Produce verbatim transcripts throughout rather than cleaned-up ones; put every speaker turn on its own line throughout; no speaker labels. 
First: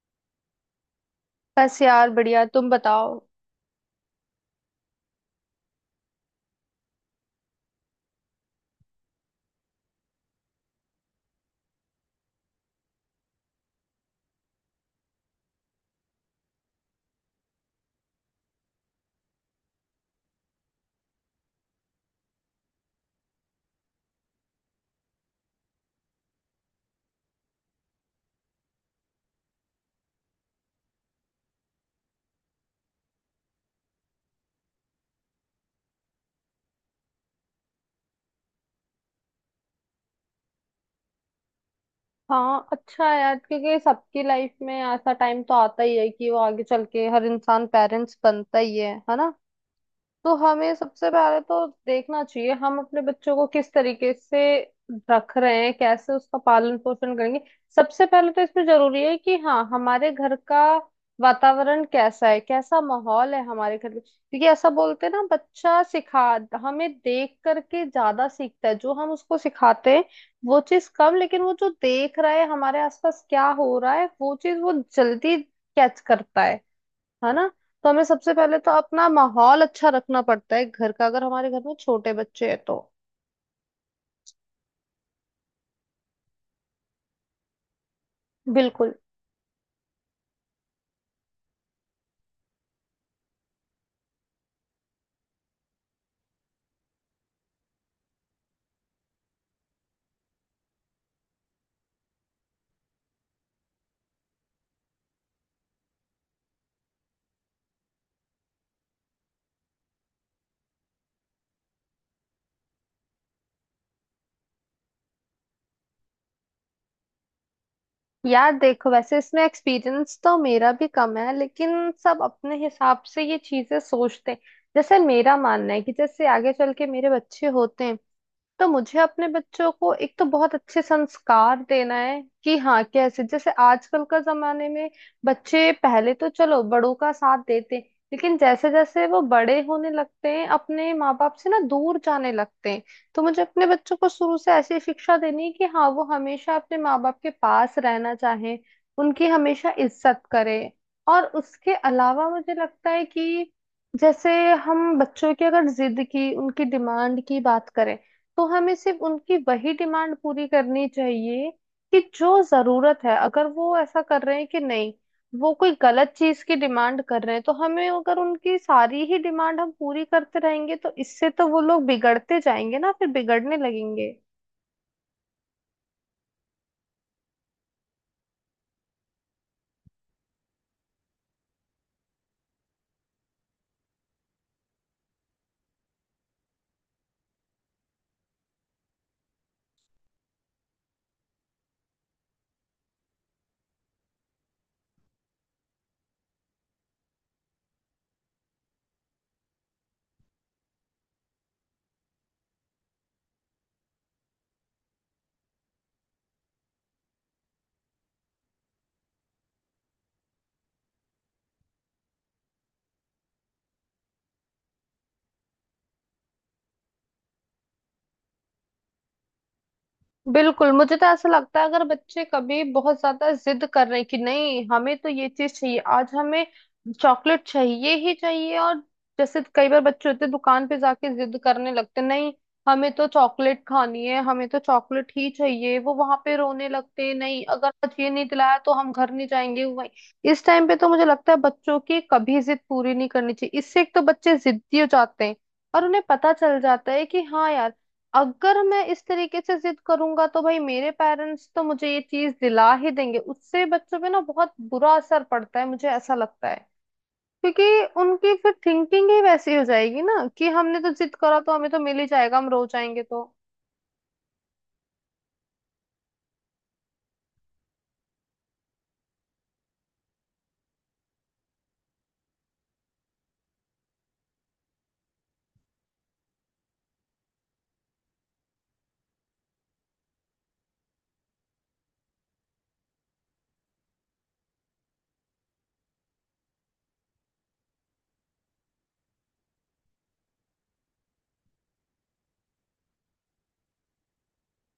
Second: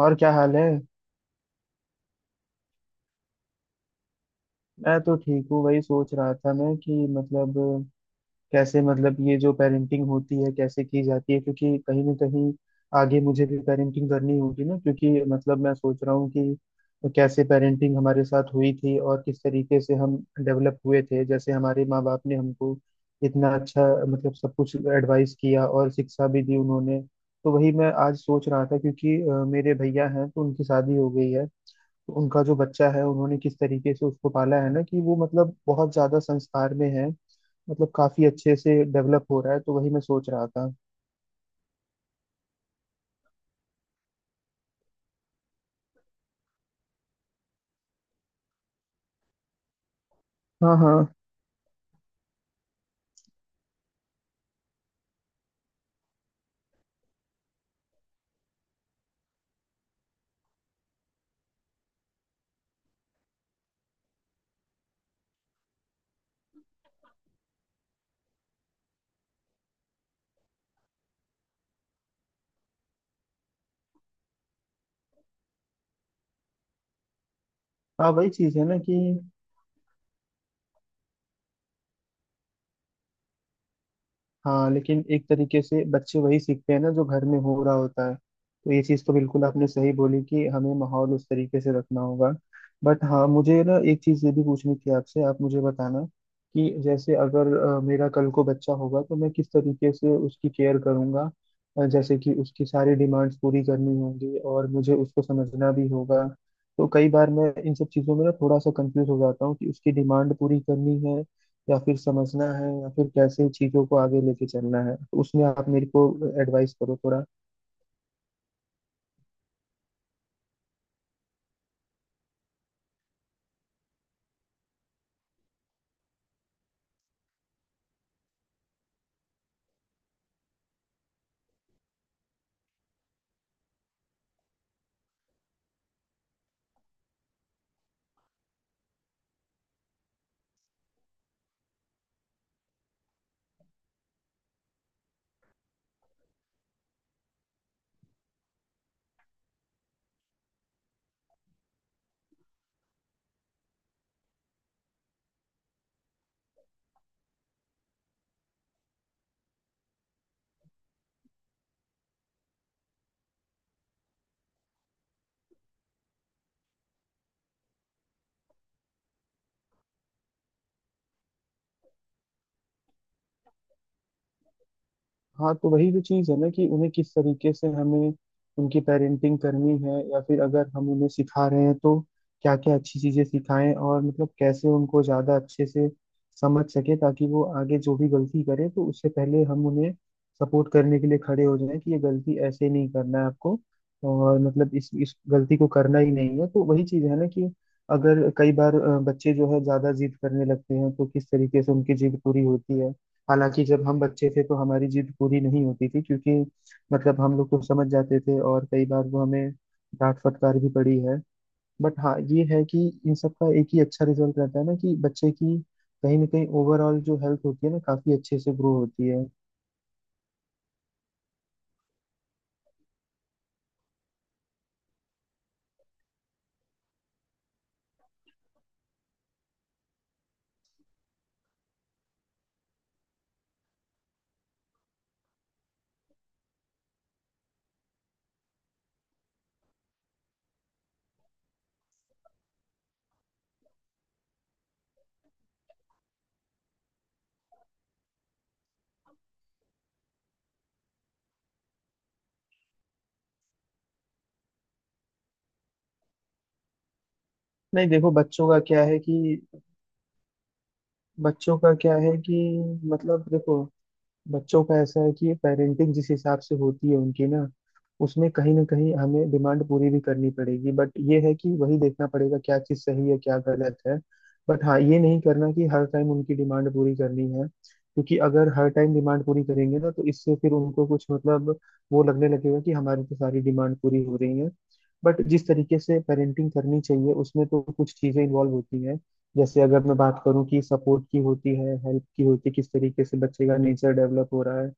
और क्या हाल है।
बस यार बढ़िया। तुम बताओ।
मैं तो ठीक हूँ। वही सोच रहा था मैं कि मतलब कैसे मतलब ये जो पेरेंटिंग होती है कैसे की जाती है, क्योंकि कहीं ना कहीं आगे मुझे भी पेरेंटिंग करनी होगी ना, क्योंकि मतलब मैं सोच रहा हूँ कि कैसे पेरेंटिंग हमारे साथ हुई थी और किस तरीके से हम डेवलप हुए थे। जैसे हमारे माँ बाप ने हमको इतना अच्छा मतलब सब कुछ एडवाइस किया और शिक्षा भी दी उन्होंने। तो वही मैं आज सोच रहा था क्योंकि अ, मेरे भैया हैं तो उनकी शादी हो गई है। उनका जो बच्चा है उन्होंने किस तरीके से उसको पाला है ना कि वो मतलब बहुत ज्यादा संस्कार में है। मतलब काफी अच्छे से डेवलप हो रहा है, तो वही मैं सोच रहा था।
हाँ, अच्छा है यार, क्योंकि सबकी लाइफ में ऐसा टाइम तो आता ही है कि वो आगे चल के हर इंसान पेरेंट्स बनता ही है है ना। तो हमें
हाँ
सबसे
हाँ।
पहले तो देखना चाहिए हम अपने बच्चों को किस तरीके से रख रहे हैं, कैसे उसका पालन पोषण करेंगे। सबसे पहले तो इसमें जरूरी है कि हाँ, हमारे घर का वातावरण कैसा है, कैसा माहौल है हमारे घर में, क्योंकि ऐसा बोलते हैं ना बच्चा सिखा हमें देख करके ज्यादा सीखता है। जो हम उसको सिखाते हैं वो चीज कम, लेकिन वो जो देख रहा है हमारे आसपास क्या हो रहा है वो चीज वो जल्दी कैच करता है है ना। तो हमें
हाँ वही
सबसे
चीज
पहले
है
तो
ना कि,
अपना माहौल अच्छा रखना पड़ता है घर का, अगर हमारे घर में छोटे बच्चे हैं तो।
हाँ लेकिन एक तरीके से बच्चे वही सीखते हैं ना जो घर में हो रहा होता है, तो ये
बिल्कुल।
चीज़ तो बिल्कुल आपने सही बोली कि हमें माहौल उस तरीके से रखना होगा। बट हाँ मुझे ना एक चीज़ ये भी पूछनी थी आपसे, आप मुझे बताना कि जैसे अगर अ, मेरा कल को बच्चा होगा तो मैं किस तरीके से उसकी केयर करूँगा। जैसे कि उसकी सारी डिमांड्स पूरी करनी होंगी और मुझे उसको समझना भी होगा। तो कई बार मैं इन सब चीज़ों में ना थोड़ा सा कंफ्यूज हो जाता हूँ कि उसकी डिमांड पूरी करनी है या फिर समझना है या फिर कैसे चीजों को आगे लेके चलना है, उसमें आप मेरे को एडवाइस करो थोड़ा।
यार देखो, वैसे इसमें एक्सपीरियंस तो मेरा भी कम है, लेकिन सब अपने हिसाब से ये चीजें सोचते हैं। जैसे मेरा मानना है कि जैसे आगे चल के मेरे बच्चे होते हैं तो मुझे अपने बच्चों को एक तो बहुत अच्छे संस्कार देना है कि हाँ, कैसे जैसे आजकल का जमाने में बच्चे पहले तो चलो बड़ों का साथ देते हैं, लेकिन जैसे जैसे वो बड़े होने लगते हैं अपने माँ बाप से ना दूर जाने लगते हैं। तो मुझे अपने बच्चों को शुरू से ऐसी शिक्षा देनी है कि हाँ, वो हमेशा अपने माँ बाप के पास रहना चाहे, उनकी हमेशा इज्जत करे। और उसके अलावा मुझे लगता है कि जैसे हम बच्चों की अगर जिद की, उनकी डिमांड की बात करें तो हमें सिर्फ उनकी वही डिमांड पूरी करनी चाहिए कि जो जरूरत है। अगर वो ऐसा कर रहे हैं कि नहीं, वो कोई गलत चीज की डिमांड कर रहे हैं तो हमें, अगर उनकी सारी ही डिमांड हम पूरी करते रहेंगे तो इससे तो वो लोग बिगड़ते जाएंगे ना, फिर बिगड़ने लगेंगे
हाँ तो वही जो चीज़ है ना कि उन्हें किस तरीके से हमें उनकी पेरेंटिंग करनी है या फिर अगर हम उन्हें सिखा रहे हैं तो क्या क्या अच्छी चीज़ें सिखाएं और मतलब कैसे उनको ज़्यादा अच्छे से समझ सके, ताकि वो आगे जो भी गलती करे तो उससे पहले हम उन्हें सपोर्ट करने के लिए खड़े हो जाएं कि ये गलती ऐसे नहीं करना है आपको और मतलब इस इस गलती को करना ही नहीं है। तो वही चीज़ है ना कि अगर कई बार अ, बच्चे जो है ज़्यादा जिद करने लगते हैं तो किस तरीके से उनकी जिद पूरी होती है। हालांकि जब हम बच्चे थे तो हमारी जिद पूरी नहीं होती थी, क्योंकि मतलब हम लोग को समझ जाते थे और कई बार वो हमें डांट फटकार भी पड़ी है। बट हाँ ये है कि इन सब का एक ही अच्छा रिजल्ट रहता है ना कि बच्चे की कहीं ना कहीं ओवरऑल जो हेल्थ होती है ना काफी अच्छे से ग्रो होती है।
बिल्कुल मुझे तो ऐसा लगता है अगर बच्चे कभी बहुत ज्यादा जिद कर रहे हैं कि नहीं, हमें तो ये चीज चाहिए, आज हमें चॉकलेट चाहिए ही चाहिए। और जैसे कई बार बच्चे होते हैं दुकान पे जाके जिद करने लगते हैं, नहीं हमें तो चॉकलेट खानी है, हमें तो चॉकलेट ही चाहिए। वो वहां पे रोने लगते हैं, नहीं अगर आज ये नहीं दिलाया तो हम घर नहीं जाएंगे। वही इस टाइम पे तो मुझे लगता है बच्चों की कभी जिद पूरी नहीं करनी चाहिए। इससे एक तो बच्चे जिद्दी हो जाते हैं, और उन्हें पता चल जाता है कि हाँ यार, अगर मैं इस तरीके से जिद करूंगा तो भाई मेरे पेरेंट्स तो मुझे ये चीज दिला ही देंगे। उससे बच्चों पे ना बहुत बुरा असर पड़ता है, मुझे ऐसा लगता है। क्योंकि
नहीं देखो,
उनकी
बच्चों
फिर
का क्या है
थिंकिंग ही
कि
वैसी हो जाएगी ना कि हमने तो जिद करा तो
बच्चों
हमें
का
तो
क्या
मिल ही
है कि,
जाएगा, हम रो जाएंगे तो।
मतलब देखो, बच्चों का ऐसा है कि पेरेंटिंग जिस हिसाब से होती है उनकी ना, उसमें कहीं ना कहीं हमें डिमांड पूरी भी करनी पड़ेगी, बट ये है कि वही देखना पड़ेगा क्या चीज़ सही है क्या गलत है। बट हाँ ये नहीं करना कि हर टाइम उनकी डिमांड पूरी करनी है, क्योंकि अगर हर टाइम डिमांड पूरी करेंगे ना तो इससे फिर उनको कुछ मतलब वो लगने लगेगा कि हमारी तो सारी डिमांड पूरी हो रही है। बट जिस तरीके से पेरेंटिंग करनी चाहिए उसमें तो कुछ चीज़ें इन्वॉल्व होती हैं। जैसे अगर मैं बात करूं कि सपोर्ट की होती है, हेल्प की होती है, किस तरीके से बच्चे का नेचर डेवलप हो रहा है,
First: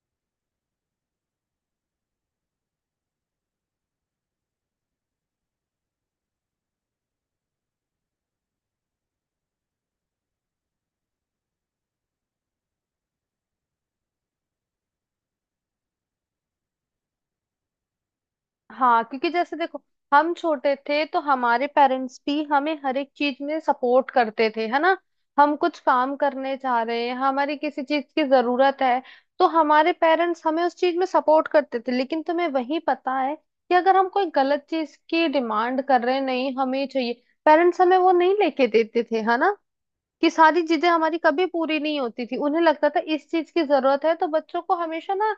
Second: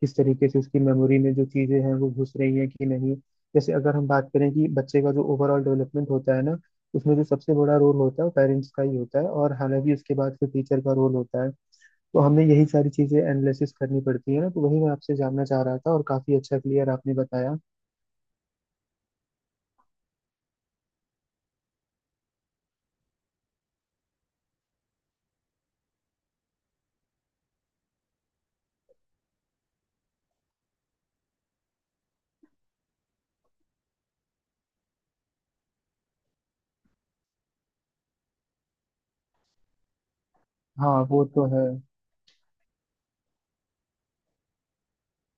किस तरीके से उसकी मेमोरी में जो चीजें हैं वो घुस रही हैं कि नहीं। जैसे अगर हम बात करें कि बच्चे का जो ओवरऑल डेवलपमेंट होता है ना, उसमें जो सबसे बड़ा रोल होता है वो पेरेंट्स का ही होता है और हालांकि उसके बाद फिर टीचर का रोल होता है। तो हमें यही सारी चीजें एनालिसिस करनी पड़ती है ना, तो वही मैं आपसे जानना चाह रहा था और काफी अच्छा क्लियर आपने बताया।
हाँ, क्योंकि जैसे देखो, हम छोटे थे तो हमारे पेरेंट्स भी हमें हर एक चीज में सपोर्ट करते थे, है ना। हम कुछ काम करने चाह रहे हैं, हमारी किसी चीज की जरूरत है तो हमारे पेरेंट्स हमें उस चीज में सपोर्ट करते थे, लेकिन तुम्हें वही पता है कि अगर हम कोई गलत चीज की डिमांड कर रहे हैं, नहीं हमें ये चाहिए, पेरेंट्स हमें वो नहीं लेके देते थे, है ना। कि सारी चीजें
हाँ
हमारी
वो
कभी
तो है।
पूरी नहीं होती थी, उन्हें लगता था इस चीज की जरूरत है तो बच्चों को हमेशा ना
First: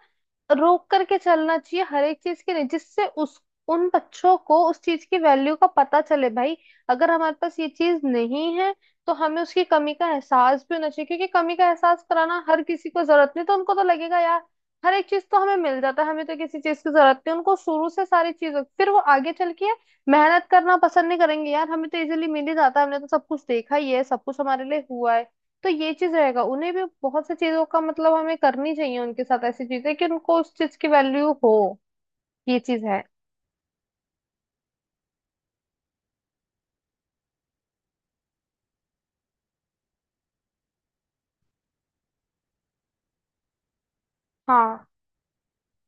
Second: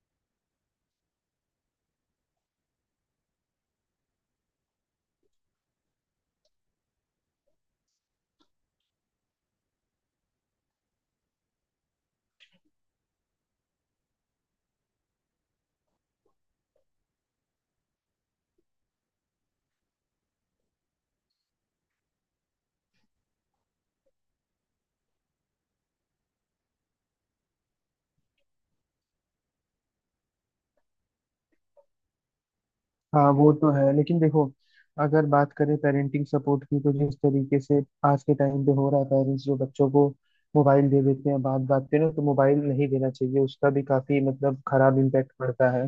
रोक करके चलना चाहिए हर एक चीज के लिए, जिससे उस उन बच्चों को उस चीज की वैल्यू का पता चले। भाई अगर हमारे पास ये चीज नहीं है तो हमें उसकी कमी का एहसास भी होना चाहिए, क्योंकि कमी का एहसास कराना हर किसी को जरूरत नहीं तो उनको तो लगेगा यार हर एक चीज तो हमें मिल जाता है, हमें तो किसी चीज की जरूरत नहीं। उनको शुरू से सारी चीजों फिर वो आगे चल के मेहनत करना पसंद नहीं करेंगे, यार हमें तो इजीली मिल ही जाता है, हमने तो सब कुछ देखा ही है, सब कुछ हमारे लिए हुआ है। तो ये चीज रहेगा, उन्हें भी बहुत सी चीजों का मतलब हमें करनी चाहिए उनके साथ ऐसी चीजें कि उनको उस चीज की वैल्यू हो। ये चीज है।
हाँ वो तो है लेकिन देखो, अगर बात करें पेरेंटिंग सपोर्ट की तो जिस तरीके से आज के टाइम पे हो रहा है, पेरेंट्स जो बच्चों को मोबाइल दे देते हैं बात बात पे ना, तो मोबाइल नहीं देना चाहिए, उसका भी काफी मतलब
हाँ,
खराब इम्पैक्ट पड़ता है।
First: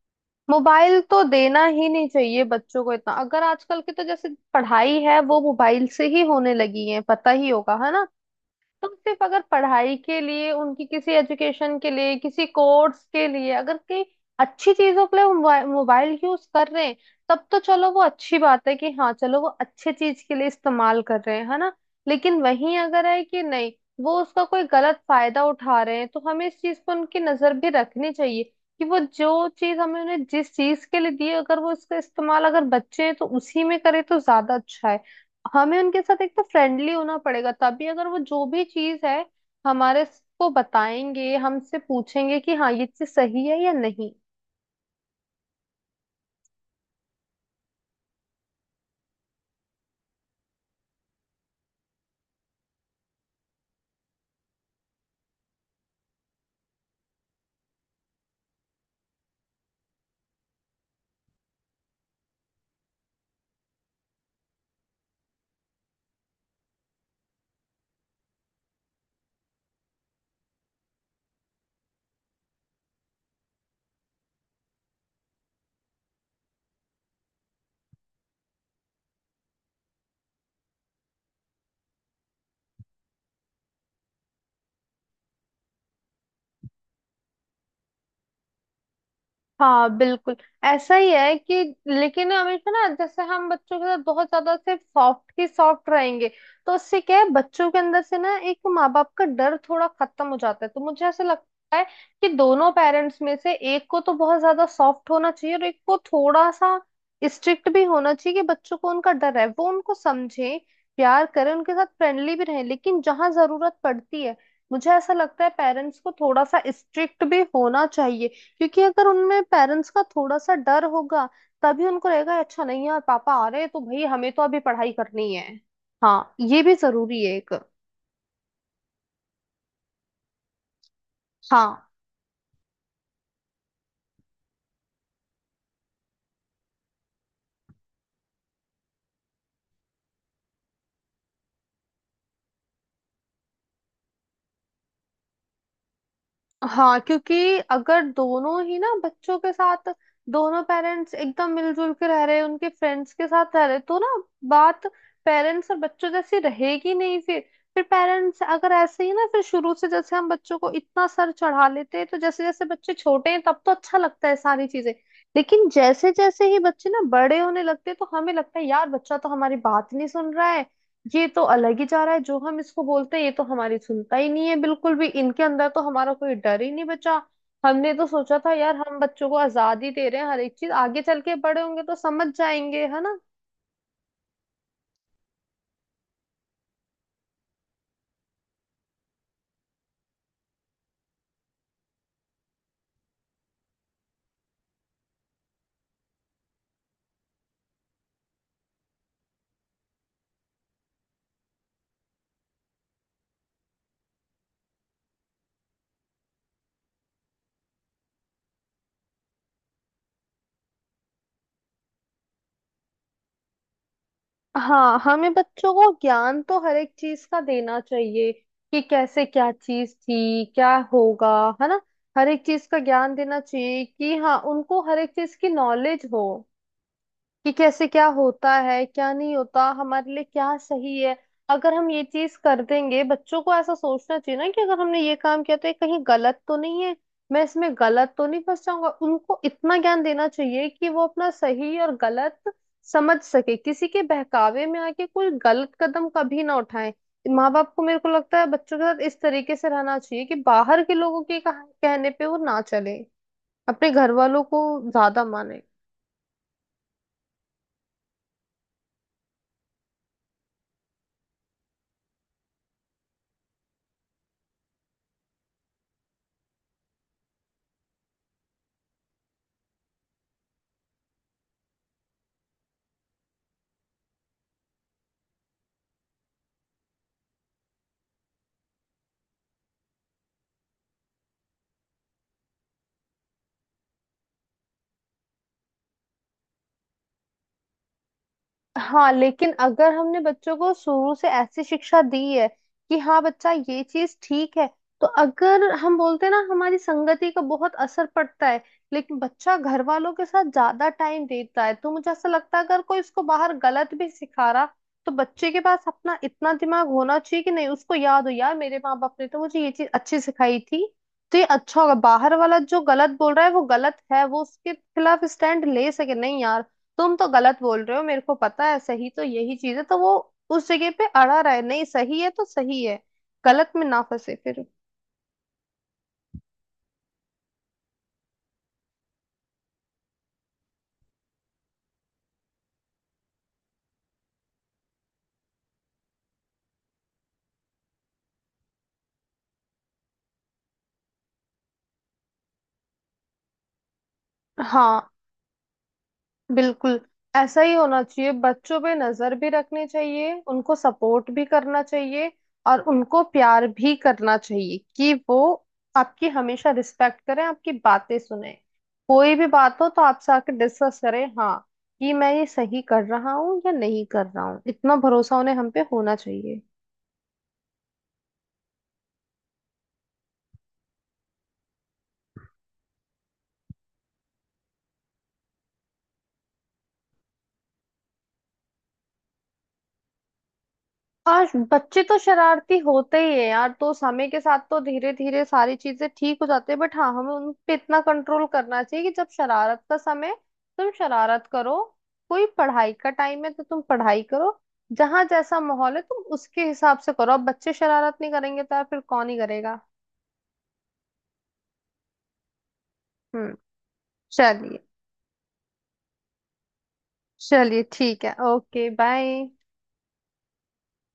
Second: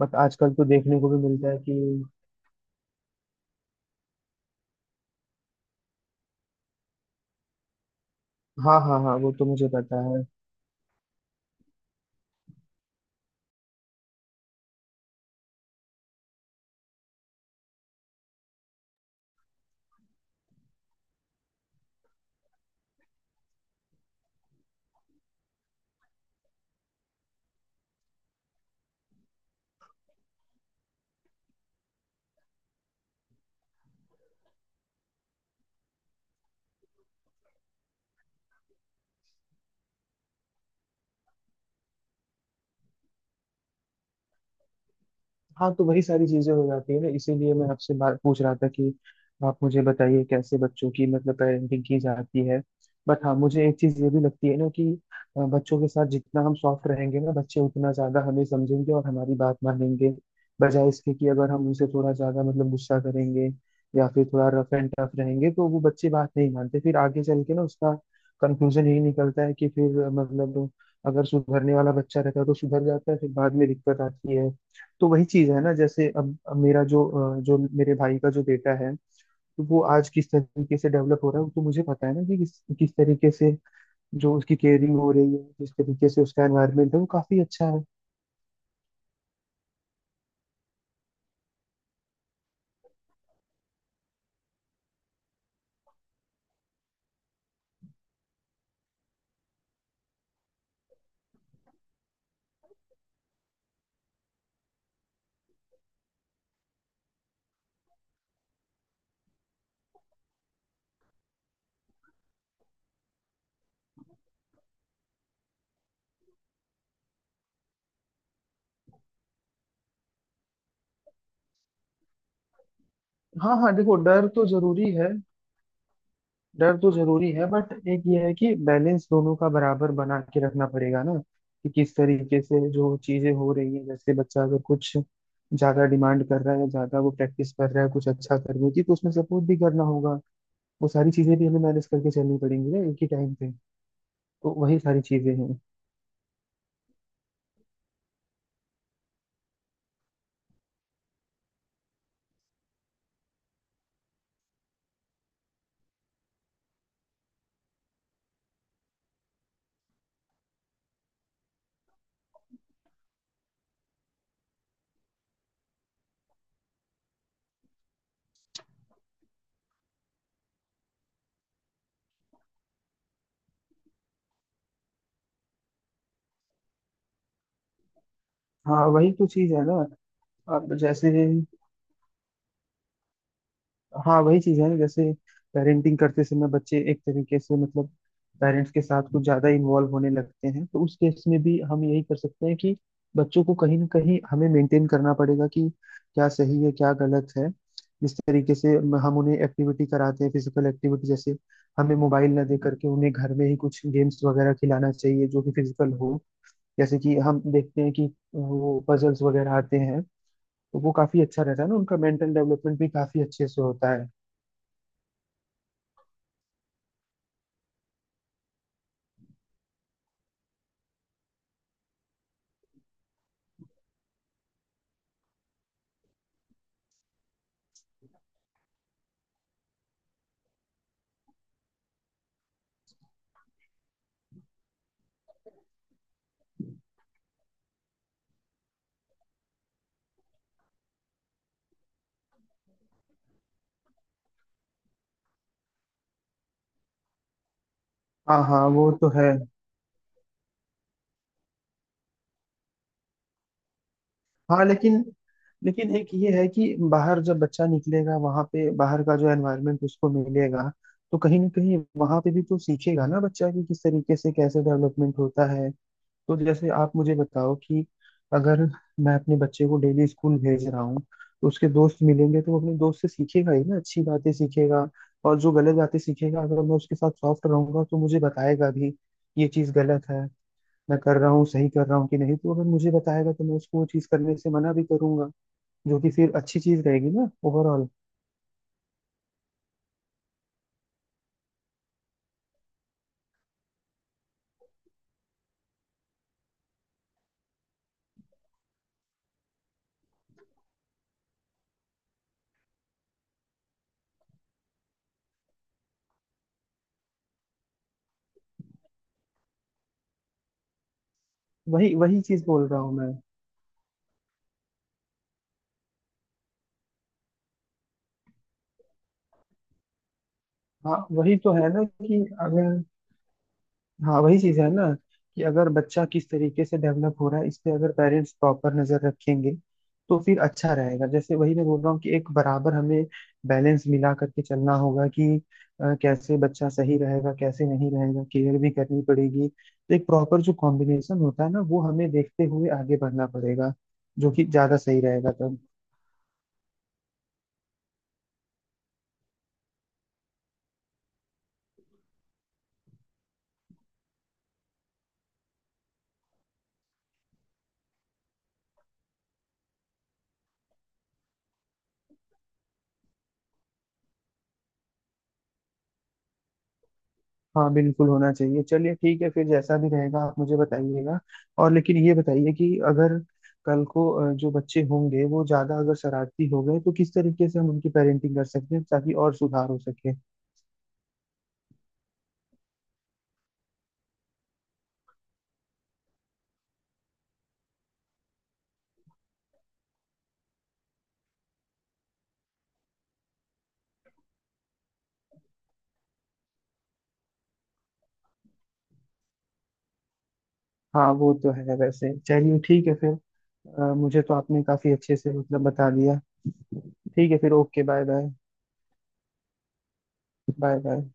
बट आजकल तो
मोबाइल
देखने को
तो
भी मिलता है
देना ही
कि,
नहीं चाहिए बच्चों को इतना। अगर आजकल की तो जैसे पढ़ाई है वो मोबाइल से ही होने लगी है, पता ही होगा, है ना।
हाँ
तुम
हाँ हाँ
सिर्फ
वो
अगर
तो मुझे
पढ़ाई
पता
के
है।
लिए, उनकी किसी एजुकेशन के लिए, किसी कोर्स के लिए, अगर कई अच्छी चीजों के लिए वो मोबाइल मोबाइल यूज कर रहे हैं तब तो चलो वो अच्छी बात है कि हाँ चलो वो अच्छे चीज के लिए इस्तेमाल कर रहे हैं, है ना। लेकिन वहीं अगर है कि नहीं, वो उसका कोई गलत फायदा उठा रहे हैं तो हमें इस चीज पर उनकी नजर भी रखनी चाहिए कि वो जो चीज हमें उन्हें जिस चीज के लिए दी है, अगर वो इसका इस्तेमाल, अगर बच्चे हैं तो उसी में करे तो ज्यादा अच्छा है। हमें उनके साथ एक तो फ्रेंडली होना पड़ेगा तभी अगर वो जो भी चीज है हमारे को बताएंगे, हमसे पूछेंगे कि हाँ ये चीज सही है या नहीं।
हाँ तो वही सारी चीजें हो जाती है ना, इसीलिए मैं आपसे बात पूछ रहा था कि आप मुझे बताइए कैसे बच्चों की मतलब पेरेंटिंग की जाती है। बट हाँ मुझे एक चीज ये भी लगती है ना कि अ, बच्चों के साथ जितना हम सॉफ्ट रहेंगे ना बच्चे उतना ज्यादा हमें समझेंगे और हमारी बात मानेंगे, बजाय इसके कि अगर हम उनसे थोड़ा ज्यादा मतलब गुस्सा करेंगे या फिर थोड़ा रफ एंड टफ रहेंगे तो वो बच्चे बात नहीं मानते। फिर आगे चल के ना उसका कंक्लूजन यही निकलता है कि फिर अ, मतलब अगर सुधरने वाला बच्चा रहता है तो सुधर जाता है, फिर बाद में दिक्कत आती है। तो वही चीज है ना। जैसे अब अब मेरा जो अ, जो मेरे भाई का जो बेटा है, तो वो आज किस तरीके से डेवलप हो रहा है तो मुझे पता है ना कि किस किस तरीके से जो उसकी केयरिंग हो रही है, किस तरीके से उसका एनवायरमेंट है, वो काफी अच्छा है।
हाँ बिल्कुल। ऐसा ही है कि लेकिन हमेशा ना जैसे हम बच्चों के साथ बहुत ज्यादा सिर्फ सॉफ्ट की सॉफ्ट रहेंगे तो उससे क्या है बच्चों के अंदर से ना एक माँ बाप का डर थोड़ा खत्म हो जाता है, तो मुझे ऐसा लगता है कि दोनों पेरेंट्स में से एक को तो बहुत ज्यादा सॉफ्ट होना चाहिए और एक को थोड़ा सा स्ट्रिक्ट भी होना चाहिए, कि बच्चों को उनका डर है, वो उनको समझे, प्यार करें, उनके साथ फ्रेंडली भी रहें, लेकिन जहां जरूरत पड़ती है मुझे ऐसा लगता है पेरेंट्स को थोड़ा सा स्ट्रिक्ट भी होना चाहिए। क्योंकि अगर उनमें पेरेंट्स का थोड़ा सा डर होगा तभी उनको रहेगा, अच्छा नहीं यार, पापा आ
हाँ
रहे हैं
हाँ
तो
देखो,
भाई
डर
हमें तो
तो
अभी पढ़ाई
जरूरी है।
करनी है। हाँ, ये भी
डर तो
जरूरी
जरूरी
है
है
एक।
बट एक ये है कि बैलेंस दोनों का बराबर बना के रखना पड़ेगा ना कि
हाँ।
किस तरीके से जो चीजें हो रही है। जैसे बच्चा अगर कुछ ज्यादा डिमांड कर रहा है या ज्यादा वो प्रैक्टिस कर रहा है कुछ अच्छा करने की, तो उसमें सपोर्ट भी करना होगा। वो सारी चीजें भी हमें मैनेज करके चलनी पड़ेंगी ना एक ही टाइम पे, तो वही सारी चीजें हैं।
हाँ क्योंकि अगर दोनों ही ना बच्चों के साथ दोनों पेरेंट्स एकदम मिलजुल के रह रहे, उनके फ्रेंड्स के साथ रह रहे तो ना बात पेरेंट्स और बच्चों जैसी रहेगी नहीं। फिर फिर पेरेंट्स अगर ऐसे ही ना, फिर शुरू से जैसे हम बच्चों को इतना सर चढ़ा लेते हैं तो जैसे जैसे बच्चे छोटे हैं तब तो अच्छा लगता है सारी चीजें, लेकिन जैसे जैसे ही बच्चे ना बड़े होने लगते हैं तो हमें लगता है यार बच्चा तो हमारी बात नहीं सुन रहा है, ये तो अलग ही जा रहा है, जो हम इसको बोलते हैं ये तो हमारी सुनता ही नहीं है बिल्कुल भी, इनके अंदर तो हमारा कोई डर ही नहीं बचा। हमने तो सोचा था यार
हाँ
हम
वही तो
बच्चों को
चीज है ना।
आजादी दे रहे हैं हर एक चीज,
अब
आगे
जैसे,
चल के बड़े होंगे तो समझ जाएंगे, है ना।
हाँ वही चीज है ना। जैसे पेरेंटिंग करते समय बच्चे एक तरीके से मतलब पेरेंट्स के साथ कुछ ज्यादा इन्वॉल्व होने लगते हैं, तो उस केस में भी हम यही कर सकते हैं कि बच्चों को कहीं ना कहीं हमें मेंटेन करना पड़ेगा कि क्या सही है क्या गलत है। जिस तरीके से हम उन्हें एक्टिविटी कराते हैं, फिजिकल एक्टिविटी, जैसे हमें मोबाइल ना दे करके उन्हें घर में ही कुछ गेम्स वगैरह खिलाना चाहिए जो कि फिजिकल हो। जैसे कि हम देखते हैं कि वो पजल्स वगैरह आते हैं, तो वो काफी अच्छा रहता है ना, उनका मेंटल डेवलपमेंट भी काफी अच्छे से होता है।
हाँ, हमें बच्चों को ज्ञान तो हर एक चीज का देना चाहिए कि कैसे क्या चीज थी, क्या होगा, है ना। हर एक चीज का ज्ञान देना चाहिए कि हाँ उनको हर एक चीज की नॉलेज हो कि कैसे क्या होता है, क्या नहीं होता, हमारे लिए क्या सही है। अगर हम ये चीज कर देंगे, बच्चों को ऐसा सोचना चाहिए ना कि अगर हमने ये काम किया तो ये कहीं गलत तो नहीं है, मैं इसमें गलत तो नहीं फंस जाऊंगा। उनको इतना ज्ञान देना चाहिए कि वो अपना सही और गलत समझ सके, किसी के बहकावे में आके कोई गलत कदम कभी ना उठाए। माँ बाप को मेरे को
हाँ
लगता है
हाँ
बच्चों के
वो
साथ
तो
इस
है।
तरीके से रहना चाहिए कि बाहर के लोगों के कहा- कहने पे वो ना चले, अपने घर वालों को
हाँ लेकिन,
ज्यादा माने।
लेकिन एक ये है कि बाहर जब बच्चा निकलेगा, वहां पे बाहर का जो एनवायरनमेंट उसको मिलेगा तो कहीं ना कहीं वहां पे भी तो सीखेगा ना बच्चा कि किस तरीके से कैसे डेवलपमेंट होता है। तो जैसे आप मुझे बताओ कि अगर मैं अपने बच्चे को डेली स्कूल भेज रहा हूँ, तो उसके दोस्त मिलेंगे तो वो अपने दोस्त से सीखेगा ही ना, अच्छी बातें सीखेगा और जो गलत बातें सीखेगा, अगर मैं उसके साथ सॉफ्ट रहूंगा तो मुझे बताएगा भी ये चीज़ गलत है, मैं कर रहा हूँ सही कर रहा हूँ कि नहीं। तो अगर मुझे बताएगा तो मैं उसको वो चीज़ करने से मना भी करूंगा, जो कि फिर अच्छी चीज़ रहेगी ना ओवरऑल।
हाँ, लेकिन अगर हमने बच्चों को शुरू से ऐसी शिक्षा दी है कि हाँ बच्चा ये चीज ठीक है, तो अगर हम बोलते हैं ना हमारी संगति का बहुत असर पड़ता है, लेकिन बच्चा घर वालों के साथ ज्यादा टाइम देता है तो मुझे ऐसा लगता है अगर कोई इसको बाहर गलत भी सिखा रहा तो बच्चे के पास अपना इतना दिमाग होना चाहिए कि नहीं, उसको याद हो यार मेरे माँ बाप ने तो मुझे ये चीज अच्छी सिखाई थी, तो ये अच्छा होगा।
वही वही
बाहर
चीज़
वाला
बोल
जो
रहा हूँ
गलत
मैं।
बोल रहा है वो गलत है, वो उसके खिलाफ स्टैंड ले सके, नहीं यार तुम तो गलत बोल रहे हो, मेरे को पता है सही तो यही चीज है, तो वो उस जगह
हाँ
पे
वही
अड़ा रहा
तो
है
है ना
नहीं, सही
कि
है तो
अगर,
सही है, गलत में ना
हाँ
फंसे
वही चीज
फिर।
है ना कि अगर बच्चा किस तरीके से डेवलप हो रहा है इस पे अगर पेरेंट्स प्रॉपर नजर रखेंगे तो फिर अच्छा रहेगा। जैसे वही मैं बोल रहा हूँ कि एक बराबर हमें बैलेंस मिला करके चलना होगा कि अ, कैसे बच्चा सही रहेगा कैसे नहीं रहेगा, केयर भी करनी पड़ेगी तो एक प्रॉपर जो कॉम्बिनेशन होता है ना वो हमें देखते हुए आगे बढ़ना पड़ेगा, जो कि ज्यादा
हाँ
सही रहेगा तब।
बिल्कुल, ऐसा ही होना चाहिए। बच्चों पे नजर भी रखनी चाहिए, उनको सपोर्ट भी करना चाहिए और उनको प्यार भी करना चाहिए कि वो आपकी हमेशा रिस्पेक्ट करें, आपकी बातें सुने, कोई भी बात हो तो आपसे आके डिस्कस करें। हाँ, कि मैं ये सही कर रहा हूँ या नहीं कर रहा हूँ, इतना भरोसा उन्हें हम पे होना चाहिए।
हाँ बिल्कुल होना चाहिए। चलिए ठीक है फिर, जैसा भी रहेगा आप मुझे बताइएगा। और लेकिन ये बताइए कि अगर कल को अ, जो बच्चे होंगे वो ज्यादा अगर शरारती हो गए तो किस तरीके से हम उनकी पेरेंटिंग कर सकते हैं ताकि और सुधार हो सके।
आज बच्चे तो शरारती होते ही है यार, तो समय के साथ तो धीरे धीरे सारी चीजें ठीक हो जाती है, बट हाँ हमें उन पे इतना कंट्रोल करना चाहिए कि जब शरारत का समय है, तुम शरारत करो, कोई पढ़ाई का टाइम है तो तुम पढ़ाई करो, जहां जैसा माहौल है तुम उसके हिसाब से करो। अब बच्चे शरारत नहीं करेंगे तो यार फिर कौन ही करेगा।
हाँ वो तो है। वैसे चलिए ठीक है फिर।
हम्म।
अ, मुझे तो आपने
चलिए।
काफी अच्छे से मतलब बता दिया। ठीक है फिर।
चलिए
ओके बाय
ठीक
बाय।
है। Okay, bye.
Bye bye.